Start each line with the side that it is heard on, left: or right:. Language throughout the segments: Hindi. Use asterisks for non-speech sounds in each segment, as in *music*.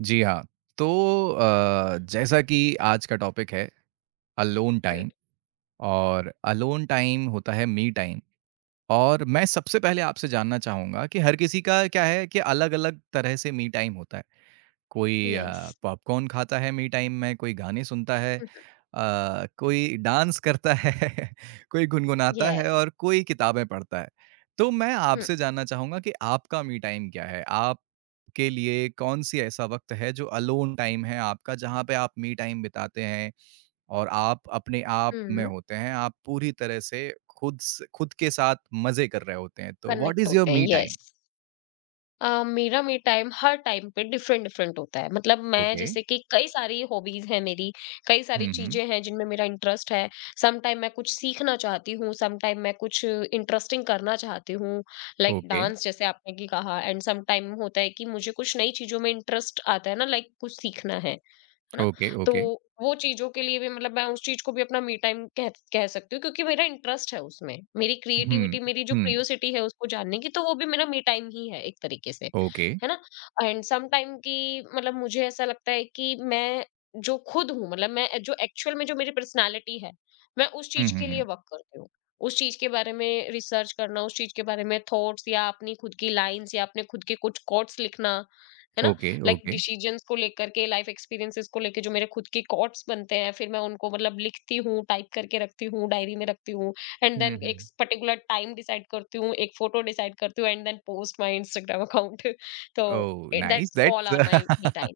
right: जी हाँ, तो जैसा कि आज का टॉपिक है अलोन
left: हुँ,
right: टाइम और अलोन टाइम होता है मी टाइम और मैं सबसे पहले आपसे जानना चाहूँगा कि हर किसी का क्या है कि अलग-अलग तरह से मी टाइम होता है। कोई
left: यस।
right: पॉपकॉर्न खाता है मी टाइम में, कोई गाने सुनता है,
left: हुँ, हुँ,
right: कोई डांस करता है, *laughs* कोई गुनगुनाता है
left: यस।
right: और कोई किताबें पढ़ता है। तो मैं
left: हुँ,
right: आपसे जानना चाहूँगा कि आपका मी टाइम क्या है? आपके लिए कौन-सी ऐसा वक़्त है जो अलोन टाइम है आपका, जहाँ पे आप मी टाइम बिताते हैं और आप अपने आप में
left: हुँ,
right: होते हैं, आप पूरी तरह से खुद के साथ मज़े कर रहे होते हैं। तो व्हाट
left: कनेक्ट
right: इज़ योर
left: होते हैं,
right: मी टाइम?
left: यस। मेरा मी टाइम हर टाइम पे डिफरेंट-डिफरेंट होता है। मतलब मैं
right: ओके।
left: जैसे कि कई सारी हॉबीज़ हैं मेरी, कई सारी
right: हुँ, हुँ।
left: चीज़ें हैं जिनमें मेरा इंटरेस्ट है। सम टाइम मैं कुछ सीखना चाहती हूँ, सम टाइम मैं कुछ इंटरेस्टिंग करना चाहती हूँ, लाइक
right: ओके,
left: डांस जैसे आपने कि कहा। एंड सम टाइम होता है कि मुझे कुछ नई चीज़ों में इंटरेस्ट आता है ना, लाइक कुछ सीखना है। है ना?
right: ओके,
left: तो
right: ओके।
left: वो चीज़ों के लिए भी मतलब मैं उस चीज़ को भी अपना मी टाइम कह कह सकती हूँ क्योंकि मेरा इंटरेस्ट है उसमें। मेरी
right: हुँ,
left: क्रिएटिविटी, मेरी जो
right: हुँ,
left: क्यूरियोसिटी है उसको जानने की, तो वो भी मेरा मी टाइम ही है एक तरीके से,
right: ओके।
left: है ना? एंड सम टाइम कि मतलब मुझे ऐसा लगता है कि मैं जो खुद हूँ, मतलब मैं जो एक्चुअल में जो मेरी पर्सनैलिटी है, मैं उस
right: हुँ,
left: चीज़
right: हुँ,
left: के लिए
right: हुँ,
left: वर्क करती हूँ। उस चीज़ के बारे में रिसर्च करना, उस चीज़ के बारे में थॉट्स या अपनी खुद की लाइन्स या अपने खुद के कुछ कोट्स लिखना, है ना?
right: Okay,
left: like
right: okay.
left: डिसीजंस को लेकर के, लाइफ एक्सपीरियंसेस को लेके जो मेरे खुद के थॉट्स बनते हैं, फिर मैं उनको मतलब लिखती हूँ, टाइप करके रखती हूँ, डायरी में रखती हूँ, एंड
right: हुँ,
left: देन
right: हुँ,
left: एक पर्टिकुलर टाइम डिसाइड करती हूँ, एक फोटो डिसाइड करती हूँ and then post my Instagram account. *laughs* तो
right: oh, nice
left: that's all
right: that's
left: are my me time.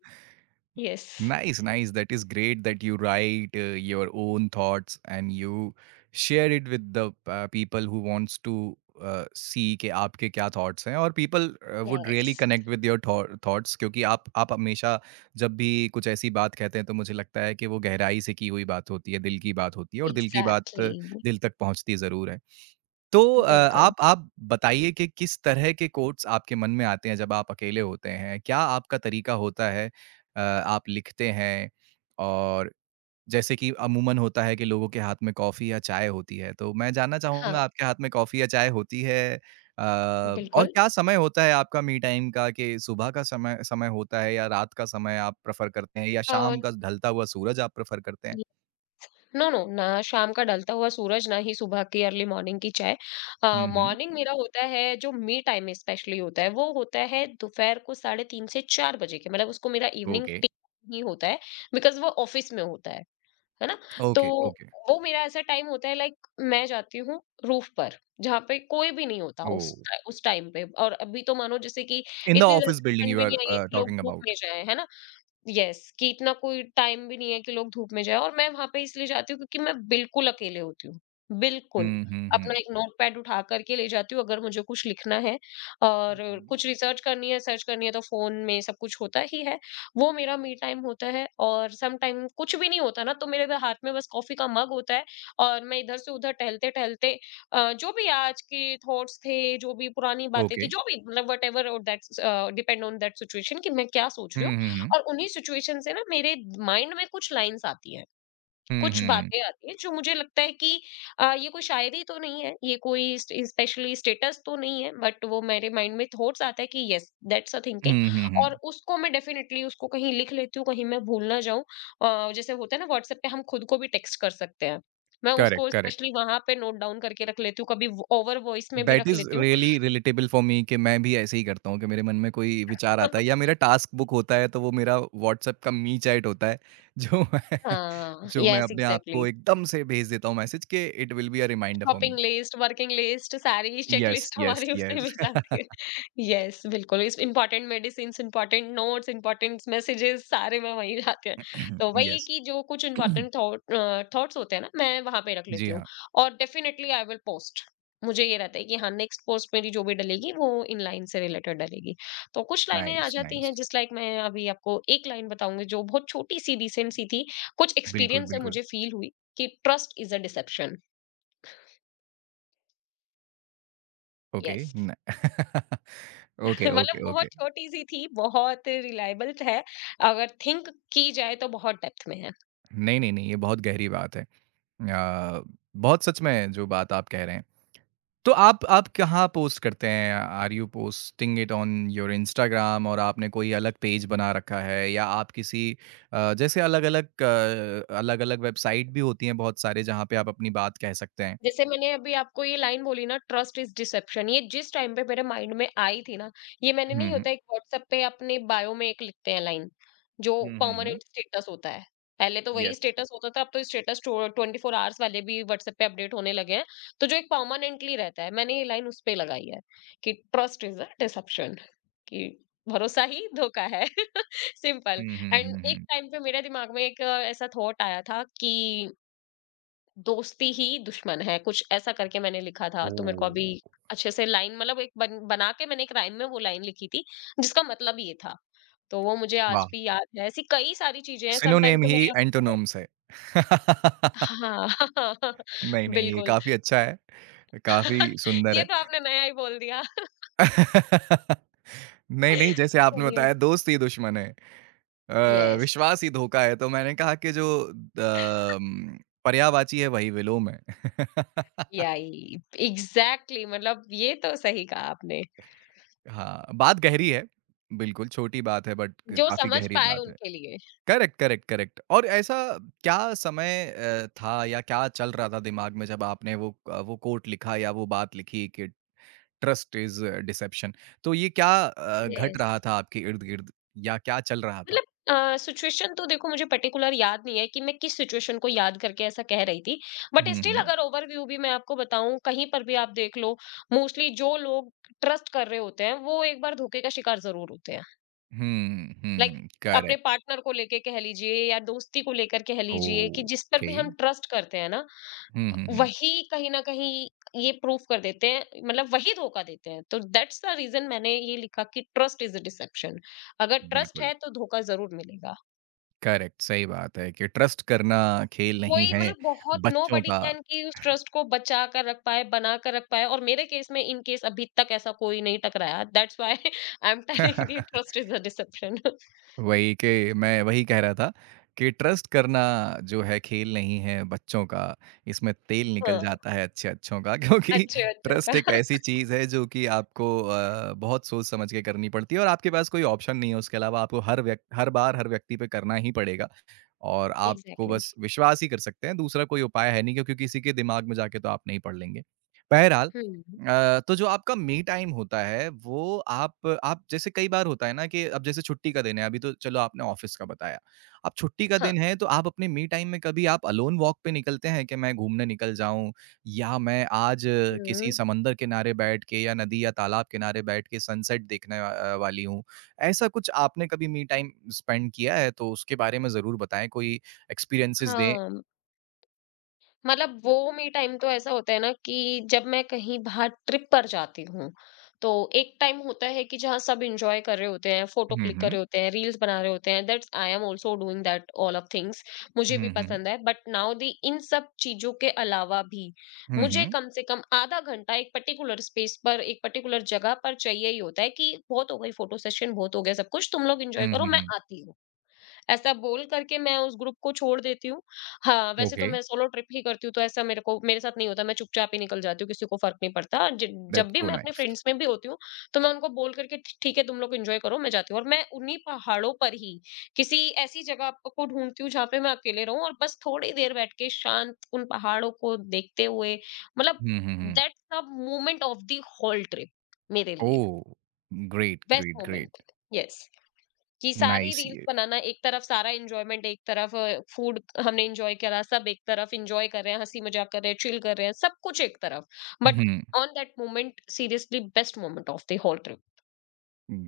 left: Yes.
right: Nice, nice, *laughs* that is great that you write, your own thoughts and you share it with the people who wants to see कि आपके क्या थॉट्स हैं और people would
left: yes,
right: really connect with your thoughts क्योंकि आप हमेशा जब भी कुछ ऐसी बात कहते हैं, तो मुझे लगता है कि वो गहराई से की हुई बात होती है, दिल की बात होती है और दिल की बात
left: एग्ज़ैक्टली।
right: दिल तक पहुँचती ज़रूर है। तो
left: बिल्कुल।
right: आप बताइए कि किस तरह के कोट्स आपके मन में आते हैं जब आप अकेले होते हैं? क्या आपका तरीका होता है आप लिखते हैं? और जैसे कि अमूमन होता है कि लोगों के हाथ में कॉफ़ी या चाय होती है, तो मैं जानना चाहूँगा
left: हाँ,
right: आपके हाथ में कॉफ़ी या चाय होती है? और
left: बिल्कुल।
right: क्या समय होता है आपका मी टाइम का कि सुबह का समय समय होता है या रात का समय आप प्रेफ़र करते हैं या
left: और
right: शाम का ढलता हुआ सूरज आप प्रेफ़र करते हैं?
left: नो, नो, ना शाम का ढलता हुआ सूरज, ना ही सुबह की अर्ली मॉर्निंग की चाय।
right: हुँ, हुँ।
left: मॉर्निंग मेरा होता है जो मी टाइम स्पेशली होता है, वो होता है दोपहर को साढ़े 3 से 4 बजे के। मतलब उसको मेरा इवनिंग
right: ओके,
left: टी ही होता है बिकॉज़ वो ऑफ़िस में होता है ना? तो
right: ओके, ओके।
left: वो मेरा ऐसा टाइम होता है, लाइक मैं जाती हूँ रूफ़ पर, जहाँ पे कोई भी नहीं होता उस
right: ओह!
left: टा उस टाइम पे। और अभी तो मानो जैसे कि
right: In the
left: इतनी
right: office
left: ज़्यादा
right: building
left: ठंड
right: you
left: भी
right: are,
left: नहीं आई है कि लोग
right: talking
left: धूप
right: about.
left: में जाएँ, है ना? यस, कि इतना कोई टाइम भी नहीं है कि लोग धूप में जाएँ, और मैं वहाँ पे इसलिए जाती हूँ क्योंकि मैं बिल्कुल अकेले होती हूँ, बिल्कुल।
right: Hmm, hmm, hmm.
left: अपना एक नोटपैड उठा कर के ले जाती हूँ अगर मुझे कुछ लिखना है, और
right: Mhm.
left: कुछ रिसर्च करनी है, सर्च करनी है, तो फ़ोन में सब कुछ होता ही है। वो मेरा मी टाइम होता है। और सम टाइम कुछ भी नहीं होता ना, तो मेरे बस हाथ में बस कॉफ़ी का मग होता है और मैं इधर से उधर टहलते-टहलते जो भी आज के थॉट्स थे, जो भी पुरानी बातें थी,
right: Okay.
left: जो भी मतलब व्हाटएवर, और that's depend on that situation कि मैं क्या सोच रही हूँ,
right: Hmm, hmm, hmm.
left: और उन्हीं सिचुएशन से ना मेरे माइंड में कुछ लाइन्स आती हैं,
right: Hmm,
left: कुछ
right: hmm, hmm.
left: बातें आती हैं जो मुझे लगता है कि ये कोई शायरी तो नहीं है, ये कोई स्ट स्पेशली स्टेटस तो नहीं है, बट वो मेरे माइंड में थॉट्स आता है कि yes, that's a thinking,
right: Hmm, hmm, hmm.
left: और उसको मैं डेफिनिटली उसको कहीं लिख लेती हूँ, कहीं मैं भूल ना जाऊँ। जैसे होता है ना, व्हाट्सएप पे हम खुद को भी टेक्स्ट कर सकते हैं। मैं
right: करेक्ट,
left: उसको
right: करेक्ट।
left: स्पेशली वहाँ पे नोट डाउन करके रख लेती हूँ, कभी व ओवर वॉइस में भी
right: दैट
left: रख
right: इज़
left: लेती हूँ।
right: रियली रिलेटेबल फॉर मी कि मैं भी ऐसे ही करता हूँ कि मेरे मन में कोई विचार आता है या
left: *laughs*
right: मेरा टास्क बुक होता है, तो वो मेरा व्हाट्सएप का मी चैट होता है, जो मैं *laughs*
left: हाँ,
right: जो मैं
left: येस
right: अपने आप
left: एग्ज़ैक्टली।
right: को एकदम से भेज देता हूँ मैसेज कि it will be a reminder for me.
left: Shopping list, working list, सारी
right: यस,
left: चेकलिस्ट
right: यस,
left: हमारी उसी में *laughs*
right: यस।
left: जाती है। यस, बिल्कुल, इस important medicines, important notes, important messages सारे में वहीं जाते हैं। तो वही है
right: यस।
left: कि जो कुछ
right: *coughs*
left: इम्पोर्टेंट
right: *clears throat*
left: थॉट्स होते हैं ना, मैं वहाँ पे रख
right: जी
left: लेती हूँ,
right: हाँ।
left: और डेफिनिटली आई विल पोस्ट। मुझे ये रहता है कि हाँ, नेक्स्ट पोस्ट मेरी जो भी डलेगी, वो इन लाइन से रिलेटेड डलेगी। तो कुछ लाइनें आ
right: नाइस,
left: जाती हैं,
right: नाइस।
left: जिस लाइक मैं अभी आपको एक लाइन बताऊँगी, जो बहुत छोटी-सी, रिसेंट सी थी। कुछ
right: बिल्कुल,
left: एक्सपीरियंस से
right: बिल्कुल।
left: मुझे फ़ील हुई कि trust is a deception.
right: Okay,
left: yes.
right: *laughs* न ओके,
left: *laughs* मतलब
right: ओके, ओके।
left: बहुत छोटी-सी थी, बहुत रिलायबल है। अगर थिंक की जाए तो बहुत डेप्थ में है।
right: नहीं, नहीं, नहीं, ये बहुत गहरी बात है। अ, बहुत सच में जो बात आप कह रहे हैं। तो आप कहाँ पोस्ट करते हैं? Are you posting it on your Instagram और आपने कोई अलग पेज बना रखा है या आप किसी जैसे अलग-अलग वेबसाइट भी होती हैं बहुत सारे जहाँ पे आप अपनी बात कह सकते हैं।
left: जैसे मैंने अभी आपको ये लाइन बोली ना, ट्रस्ट इज़ डिसेप्शन, ये जिस टाइम पे मेरे माइंड में आई थी ना, ये मैंने
right: हुँ,
left: नहीं
right: हुँ।
left: होता, एक व्हाट्सएप पे अपने बायो में एक लिखते हैं लाइन, जो
right: हुँ, हुँ, हुँ।
left: परमानेंट स्टेटस होता है। पहले तो वही
right: येस।
left: स्टेटस होता था, अब तो स्टेटस टो 24 आवर्स वाले भी व्हाट्सएप पे अपडेट होने लगे हैं। तो जो एक परमानेंटली रहता है, मैंने ये लाइन उस पे लगाई है, कि ट्रस्ट इज़ अ डिसेप्शन, कि भरोसा ही धोखा है। *laughs* सिंपल।
right: हुँ, हुँ,
left: एंड
right: हुँ,
left: एक
right: हुँ।
left: टाइम पे मेरे दिमाग में एक ऐसा थॉट आया था कि दोस्ती ही दुश्मन है, कुछ ऐसा करके मैंने लिखा था, तो मेरे को अभी
right: ओह!
left: अच्छे से लाइन मतलब एक बना के मैंने एक राइम में वो लाइन लिखी थी जिसका मतलब ये था, तो वो मुझे
right: वाह!
left: आज भी याद है। ऐसी कई सारी चीजें हैं समटाइम,
right: सिनोनिम
left: तो
right: ही
left: मैं आपको-
right: एंटोनिम्स है। *laughs*
left: हाँ। *laughs*
right: नहीं, नहीं, ये
left: बिल्कुल।
right: काफ़ी अच्छा है, काफ़ी सुंदर
left: ये तो
right: है।
left: आपने नया ही बोल दिया।
right: *laughs* नहीं, नहीं, जैसे आपने
left: चलिए।
right: बताया दोस्त ही दुश्मन है
left: यस।
right: विश्वास ही धोखा है, तो मैंने कहा कि जो पर्यायवाची है वही विलोम है। *laughs*
left: यही एग्जैक्टली, मतलब ये तो सही कहा आपने।
right: हाँ, बात गहरी है, बिल्कुल छोटी बात है बट
left: जो
right: काफ़ी
left: समझ
right: गहरी
left: पाए
right: बात है।
left: उनके लिए।
right: करेक्ट, करेक्ट, करेक्ट और ऐसा क्या समय था या क्या चल रहा था दिमाग में जब आपने वो कोट लिखा या वो बात लिखी कि ट्रस्ट इज़ डिसेप्शन। तो ये क्या घट
left: यस।
right: रहा था आपके इर्द-गिर्द या क्या चल रहा था?
left: मतलब सिचुएशन तो देखो, मुझे पर्टिकुलर याद नहीं है कि मैं किस सिचुएशन को याद करके ऐसा कह रही थी, बट
right: हुँ,
left: स्टिल
right: हुँ।
left: अगर ओवरव्यू भी मैं आपको बताऊं, कहीं पर भी आप देख लो, मोस्टली जो लोग ट्रस्ट कर रहे होते हैं वो एक बार धोखे का शिकार जरूर होते हैं,
right: हुँ,
left: like,
right: हुँ,
left: अपने
right: करेक्ट।
left: पार्टनर को लेके कह लीजिए या दोस्ती को लेकर कह लीजिए, कि जिस पर
right: ओके।
left: भी हम ट्रस्ट करते हैं ना,
right: हुँ, हुँ, हुँ।
left: वही कहीं ना कहीं ये प्रूफ कर देते हैं, मतलब वही धोखा देते हैं। तो दैट्स द रीजन मैंने ये लिखा कि ट्रस्ट इज अ डिसेप्शन। अगर ट्रस्ट
right: बिल्कुल,
left: है तो धोखा जरूर मिलेगा।
right: करेक्ट, सही बात है कि ट्रस्ट करना खेल नहीं
left: कोई
right: है,
left: मतलब बहुत,
right: बच्चों
left: नोबडी
right: का
left: कैन, कि उस ट्रस्ट को बचा कर रख पाए, बना कर रख पाए, और मेरे केस में, इन केस अभी तक ऐसा कोई नहीं टकराया। That's why I am telling you
right: *laughs*
left: trust is a deception. *laughs*
right: वही के मैं वही कह रहा था कि ट्रस्ट करना जो है खेल नहीं है बच्चों का, इसमें तेल निकल
left: हाँ,
right: जाता है अच्छे-अच्छों का *laughs* क्योंकि
left: अच्छे बच्चों
right: ट्रस्ट
left: का।
right: एक
left: *laughs*
right: ऐसी चीज़ है जो कि आपको बहुत सोच समझ के करनी पड़ती है और आपके पास कोई ऑप्शन नहीं है उसके अलावा आपको हर बार हर व्यक्ति पे करना ही पड़ेगा। और आपको
left: एग्ज़ैक्टली।
right: बस विश्वास ही कर सकते हैं, दूसरा कोई उपाय है नहीं क्योंकि किसी के दिमाग में जाके तो आप नहीं पढ़ लेंगे। बहरहाल
left: हुँ,
right: तो जो आपका मी टाइम होता है वो आप जैसे कई बार होता है ना कि अब जैसे छुट्टी का दिन है, अभी तो चलो आपने ऑफ़िस का बताया। अब छुट्टी का
left: हाँ।
right: दिन है तो आप अपने मी टाइम में कभी आप अलोन वॉक पे निकलते हैं कि मैं घूमने निकल जाऊँ या मैं आज किसी
left: हुँ,
right: समंदर किनारे बैठ के या नदी या तालाब किनारे बैठ के सनसेट देखने वाली हूँ। ऐसा कुछ आपने कभी मी टाइम स्पेंड किया है? तो उसके बारे में ज़रूर बताएँ, कोई एक्सपीरियंसेस दें।
left: हाँ। मतलब वो मी टाइम तो ऐसा होता है ना, कि जब मैं कहीं बाहर ट्रिप पर जाती हूँ, तो एक टाइम होता है कि जहाँ सब एन्जॉय कर रहे होते हैं, फोटो
right: हुँ,
left: क्लिक कर
right: हुँ।
left: रहे होते हैं, रील्स बना रहे होते हैं, that's I am also doing that all of things, मुझे भी
right: हुँ, हुँ।
left: पसंद है। बट नाउ दी इन सब चीज़ों के अलावा भी
right: हुँ,
left: मुझे
right: हुँ।
left: कम से कम आधा घंटा एक पर्टिकुलर स्पेस पर, एक पर्टिकुलर जगह पर चाहिए ही होता है, कि बहुत हो गई फोटो सेशन, बहुत हो गया सब कुछ, तुम लोग एन्जॉय
right: हुँ,
left: करो,
right: हुँ,
left: मैं
right: हुँ।
left: आती हूँ। ऐसा बोल करके मैं उस ग्रुप को छोड़ देती हूँ। हाँ, वैसे तो
right: ओके,
left: मैं सोलो ट्रिप ही करती हूँ, तो ऐसा मेरे को मेरे साथ नहीं होता, मैं चुपचाप ही निकल जाती हूँ, किसी को फ़र्क नहीं पड़ता। ज जब
right: दैट्स
left: भी
right: सो
left: मैं अपने
right: नाइस।
left: फ्रेंड्स में भी होती हूँ, तो मैं उनको बोल करके ठी ठीक है तुम लोग एन्जॉय करो, मैं जाती हूँ, और मैं उन्हीं पहाड़ों पर ही किसी ऐसी जगह प को ढूँढती हूँ जहाँ पे मैं अकेले रहूँ, और बस थोड़ी देर बैठ के शांत उन पहाड़ों को देखते हुए मतलब
right: हुँ, हुँ, हुँ।
left: That's the moment of the whole trip मेरे लिए,
right: oh! Great,
left: best
right: great,
left: moment.
right: Great.
left: Yes. कि सारी
right: नाइस
left: रील्स
right: ये।
left: बनाना एक तरफ, सारा एंजॉयमेंट एक तरफ, फूड हमने एंजॉय करा सब एक तरफ, एंजॉय कर रहे हैं, हंसी मजाक कर रहे हैं, चिल कर रहे हैं, सब कुछ एक तरफ, but
right: hmm.
left: On that moment seriously best moment of the whole trip.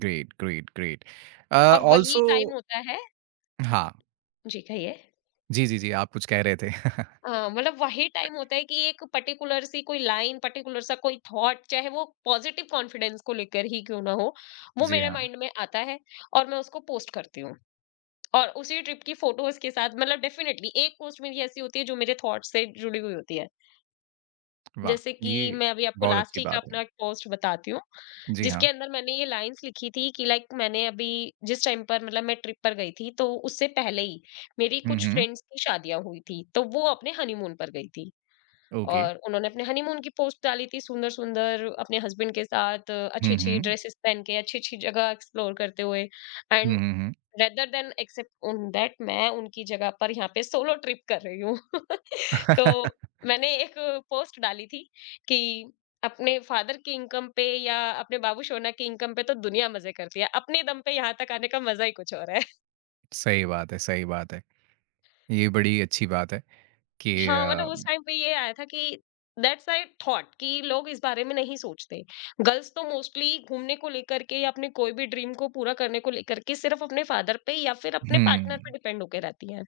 right: Great, great, great.
left: और वही
right: आल्सो
left: टाइम होता है।
right: हाँ।
left: जी कहिए।
right: जी, जी, जी, आप कुछ कह रहे थे। *laughs*
left: हाँ, मतलब वही टाइम होता है कि एक पर्टिकुलर सी कोई लाइन, पर्टिकुलर सा कोई थॉट, चाहे वो पॉजिटिव कॉन्फिडेंस को लेकर ही क्यों ना हो, वो
right: जी
left: मेरे
right: हाँ,
left: माइंड में आता है, और मैं उसको पोस्ट करती हूँ, और उसी ट्रिप की फोटोज़ के साथ मतलब डेफ़िनेटली एक पोस्ट मेरी ऐसी होती है जो मेरे थॉट्स से जुड़ी हुई होती है।
right: वाह!
left: जैसे कि
right: ये
left: मैं अभी आपको
right: बहुत
left: लास्ट
right: अच्छी
left: ही का
right: बात है।
left: अपना एक पोस्ट बताती हूँ,
right: जी हाँ।
left: जिसके अंदर मैंने ये लाइन्स लिखी थी कि लाइक मैंने अभी जिस टाइम पर मतलब मैं ट्रिप पर गई थी, तो उससे पहले ही मेरी
right: हुँ,
left: कुछ
right: हुँ।
left: फ्रेंड्स की शादियाँ हुई थी, तो वो अपने हनीमून पर गई थी।
right: ओके।
left: और उन्होंने अपने हनीमून की पोस्ट डाली थी सुंदर-सुंदर, अपने हस्बैंड के साथ
right: हुँ,
left: अच्छी-अच्छी
right: हुँ।
left: ड्रेसेस पहन के, अच्छी-अच्छी जगह एक्सप्लोर करते हुए,
right: hmm,
left: and
right: hmm, hmm.
left: Rather than except on that मैं उनकी जगह पर यहाँ पे सोलो ट्रिप कर रही हूँ। *laughs* तो
right: *laughs*
left: मैंने एक पोस्ट डाली थी कि अपने फादर की इनकम पे या अपने बाबू शोना की इनकम पे तो दुनिया मज़े करती है, अपने दम पे यहाँ तक आने का मज़ा ही कुछ और है।
right: सही बात है, सही बात है। ये बड़ी अच्छी बात है कि
left: हाँ, मतलब उस टाइम पे ये आया था कि दैट्स आई थॉट कि लोग इस बारे में नहीं सोचते। गर्ल्स तो मोस्टली घूमने को लेकर के, या अपने कोई भी ड्रीम को पूरा करने को लेकर के सिर्फ़ अपने फादर पे या फिर अपने पार्टनर पे
right: हुँ।
left: डिपेंड होके रहती हैं।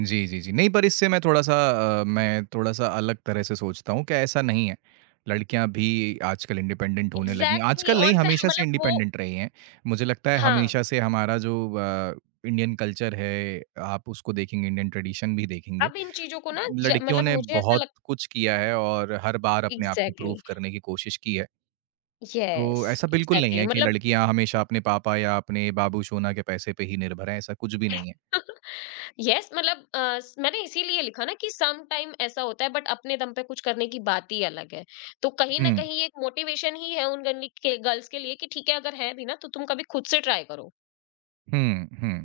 right: जी, जी, जी। नहीं पर इससे मैं थोड़ा-सा अलग तरह से सोचता हूँ कि ऐसा नहीं है। लड़कियाँ भी आजकल इंडिपेंडेंट होने लगी हैं।
left: एग्ज़ैक्टली
right: आजकल नहीं
left: ऑन द *laughs*
right: हमेशा से
left: वो
right: इंडिपेंडेंट रही हैं। मुझे लगता है
left: हाँ।
right: हमेशा से हमारा जो इंडियन कल्चर है आप उसको देखेंगे, इंडियन ट्रेडिशन भी देखेंगे।
left: अब इन चीज़ों को ना ज
right: लड़कियों
left: मतलब
right: ने
left: मुझे ऐसा
right: बहुत
left: लग।
right: कुछ किया है और हर बार अपने आप को प्रूव
left: एग्ज़ैक्टली।
right: करने की कोशिश की है। तो
left: यस,
right: ऐसा बिल्कुल नहीं
left: एग्ज़ैक्टली
right: है कि लड़कियाँ हमेशा अपने पापा या अपने बाबूशोना के पैसे पे ही निर्भर हैं, ऐसा कुछ भी नहीं है।
left: *laughs* यस yes, मैंने इसीलिए लिखा ना कि सम टाइम ऐसा होता है, बट अपने दम पे कुछ करने की बात ही अलग है। तो कहीं ना
right: हुँ,
left: कहीं ये एक मोटिवेशन ही है उन गर्ल्स के लिए कि ठीक है, अगर है भी ना तो तुम कभी खुद से ट्राई करो।
right: हुँ,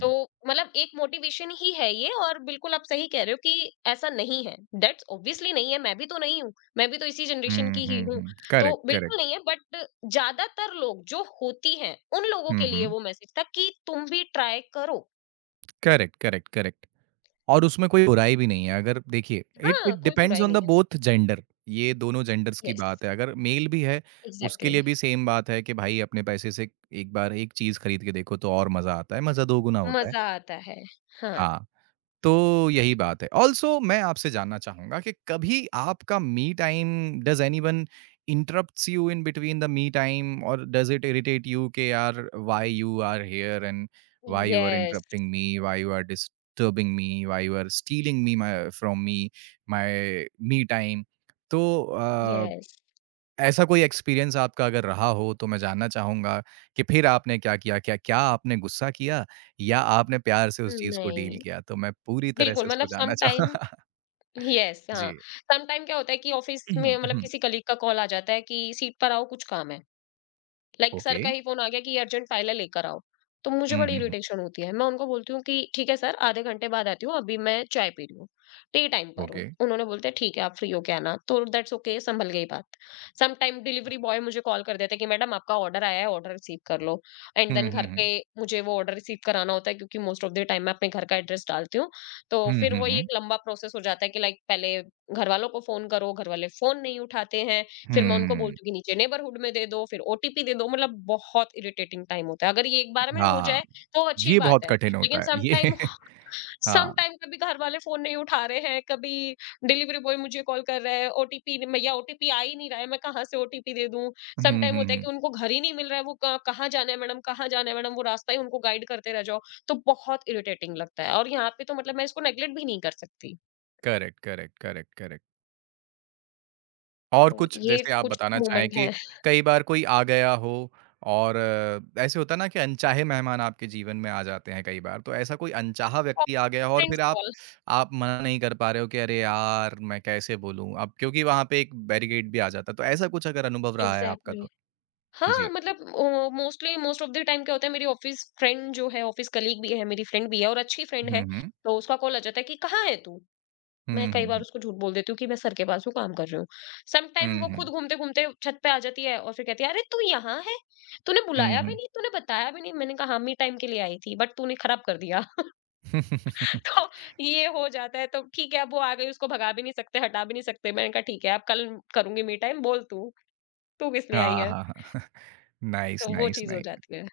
left: तो एक मोटिवेशन ही है ये। और बिल्कुल आप सही कह रहे हो कि ऐसा नहीं है। दैट्स ऑब्वियसली नहीं है, मैं भी तो नहीं हूँ। मैं भी तो इसी जनरेशन
right: हुँ,
left: की ही
right: हुँ,
left: हूँ।
right: हुँ।
left: तो
right: करेक्ट, करेक्ट।
left: बिल्कुल नहीं है, बट ज्यादातर लोग जो होती हैं उन लोगों
right: हुँ,
left: के लिए
right: हुँ।
left: वो मैसेज था कि तुम भी ट्राई करो।
right: Correct, correct, correct. और उसमें कोई बुराई भी नहीं है अगर देखिए इट इट
left: हाँ, कोई
right: डिपेंड्स
left: बुराई
right: ऑन द
left: नहीं है।
right: बोथ जेंडर, ये दोनों जेंडर्स की
left: यस,
right: बात है। अगर मेल भी है, उसके
left: एग्जैक्टली।
right: लिए भी सेम बात है कि भाई अपने पैसे से एक बार एक चीज़ खरीद के देखो तो और मज़ा आता है, मज़ा दोगुना होता है।
left: मज़ा आता है। हाँ,
right: हाँ। तो यही बात है। ऑल्सो मैं आपसे जानना चाहूँगा कि कभी आपका me time does anyone interrupts you in between the me time और डज़ इट इरिटेट यू कि यार why you are here and why you are
left: yes,
right: interrupting me, why you are disturbing me, why you are stealing me my from me, my me time? तो
left: यस।
right: ऐसा कोई एक्सपीरियंस आपका अगर रहा हो तो मैं जानना चाहूँगा कि फिर आपने क्या किया? क्या क्या आपने गुस्सा किया या आपने प्यार से उस चीज़ को डील
left: नहीं,
right: किया? तो मैं पूरी तरह से
left: बिल्कुल।
right: उसको जानना
left: सम
right: चाह
left: टाइम।
right: *laughs*
left: यस, हाँ।
right: जी।
left: सम टाइम क्या होता है कि ऑफ़िस
right: उहुँ,
left: में
right: उहुँ,
left: किसी कलीग का कॉल आ जाता है कि सीट पर आओ, कुछ काम है। Like sir
right: okay.
left: का ही फोन आ गया कि ये अर्जेंट फाइल है, लेकर आओ। तो मुझे
right: हुँ,
left: बड़ी
right: हुँ, हुँ,
left: इरिटेशन होती है, मैं उनको बोलती हूँ कि ठीक है सर, आधे घंटे बाद आती हूँ, अभी मैं चाय पी रही हूँ, टी टाइम पर हूँ।
right: ओके।
left: उन्होंने बोलते हैं ठीक है, आप फ्री होके आना। तो दैट्स ओके, संभल गई बात। सम टाइम डिलीवरी बॉय मुझे कॉल कर देते हैं कि मैडम, आपका ऑर्डर आया है, ऑर्डर रिसीव कर लो। एंड
right: हुँ,
left: देन
right: हुँ,
left: घर
right: हुँ।
left: पे मुझे वो ऑर्डर रिसीव कराना होता है, क्योंकि मोस्ट ऑफ द टाइम मैं अपने घर का एड्रेस डालती हूँ। तो
right: हुँ,
left: फिर
right: हुँ,
left: वही
right: हुँ।
left: एक लंबा प्रोसेस हो जाता है कि लाइक पहले घर वालों को फोन करो, घर वाले फोन नहीं उठाते हैं, फिर मैं उनको
right: हुँ,
left: बोलती हूँ कि नीचे नेबरहुड में दे दो, फिर ओटीपी दे दो। बहुत इरिटेटिंग टाइम होता है। अगर ये एक बार में हो
right: हाँ,
left: जाए तो अच्छी
right: ये
left: बात
right: बहुत
left: है,
right: कठिन होता
left: लेकिन
right: है।
left: सम
right: ये
left: टाइम
right: *laughs* हाँ।
left: कभी घर वाले फ़ोन नहीं उठा रहे हैं, कभी डिलिवरी बॉय मुझे कॉल कर रहा है, ओटीपी न या ओटीपी आ ही नहीं रहा है, मैं कहाँ से ओटीपी दे दूँ?
right: हुँ,
left: सम टाइम
right: हुँ,
left: होता है
right: हुँ।
left: कि उनको घर ही नहीं मिल रहा है, वो क कहाँ जाना है मैडम, कहाँ जाना है मैडम? वो रास्ता ही उनको गाइड करते रह जाओ। तो बहुत इरिटेटिंग लगता है, और यहाँ पे तो मैं इसको नेगलेक्ट भी नहीं कर सकती।
right: Correct, correct, correct, correct. और
left: तो
right: कुछ
left: ये
right: जैसे आप
left: कुछ
right: बताना चाहें
left: मोमेंट
right: कि
left: हैं।
right: कई बार कोई आ गया हो और ऐसे होता है ना कि अनचाहे मेहमान आपके जीवन में आ जाते हैं कई बार, तो ऐसा कोई अनचाहा
left: और
right: व्यक्ति आ गया हो और
left: फ्रेंड्स
right: फिर आप
left: कॉल।
right: आप मना नहीं कर पा रहे हो कि अरे यार! मैं कैसे बोलूँ अब क्योंकि वहाँ पे एक बैरिकेड भी आ जाता है, तो ऐसा कुछ अगर अनुभव रहा है आपका
left: एग्ज़ैक्टली।
right: तो?
left: हाँ,
right: जी।
left: Mostly most of the time क्या होता है, मेरी ऑफिस फ्रेंड जो है, ऑफिस कलीग भी है, मेरी फ्रेंड भी है, और अच्छी फ्रेंड
right: हुँ,
left: है,
right: हुँ।
left: तो उसका कॉल आ जाता है कि कहाँ है तू? मैं
right: हुँ,
left: कई
right: हुँ,
left: बार
right: हुँ।
left: उसको झूठ बोल देती हूँ कि मैं सर के पास हूँ, काम कर रही हूँ। सम टाइम
right: हुँ,
left: वो खुद
right: हुँ।
left: घूमते-घूमते छत पे आ जाती है और फिर कहती है, "अरे तू यहाँ है? तूने
right: हुँ,
left: बुलाया
right: हुँ।
left: भी नहीं, तूने बताया भी नहीं।" मैंने कहा, "हाँ, मी टाइम के लिए आई थी, बट तूने खराब कर दिया।" *laughs*
right: *laughs*
left: तो ये हो जाता है। तो ठीक है, अब वो आ गई, उसको भगा भी नहीं सकते, हटा भी नहीं सकते। मैंने कहा, "ठीक है, अब कल करूँगी मी टाइम, बोल तू, तू किस लिए आई
right: हाँ,
left: है?"
right: हाँ, हाँ। *laughs* नाइस,
left: तो वो
right: नाइस,
left: चीज़ हो
right: नाइस।
left: जाती है।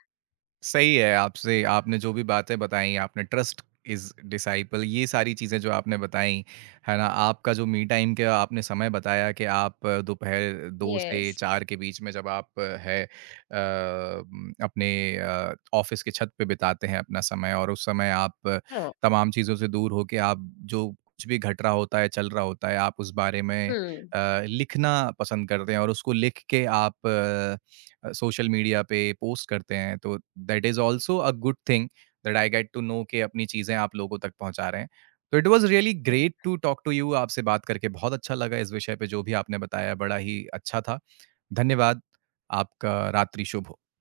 right: सही है आपसे आपने जो भी बातें बताई आपने ट्रस्ट इज डिसाइपल ये सारी चीज़ें जो आपने बताई है ना आपका जो मी टाइम का आपने समय बताया कि आप दोपहर 2 से
left: यस।
right: 4 के बीच में जब आप अपने ऑफिस के छत पे बिताते हैं अपना समय और उस समय आप
left: そう。
right: तमाम चीज़ों से दूर होके आप जो कुछ भी घट रहा होता है चल रहा होता है आप उस बारे में
left: う ん。
right: लिखना पसंद करते हैं और उसको लिख के आप सोशल मीडिया पे पोस्ट करते हैं तो that is also a good thing that I get to know कि अपनी चीज़ें आप लोगों तक पहुँचा रहे हैं। तो it was really great to talk to you आपसे बात करके बहुत अच्छा लगा इस विषय पे जो भी आपने बताया बड़ा ही अच्छा था। धन्यवाद, आपका रात्रि शुभ हो।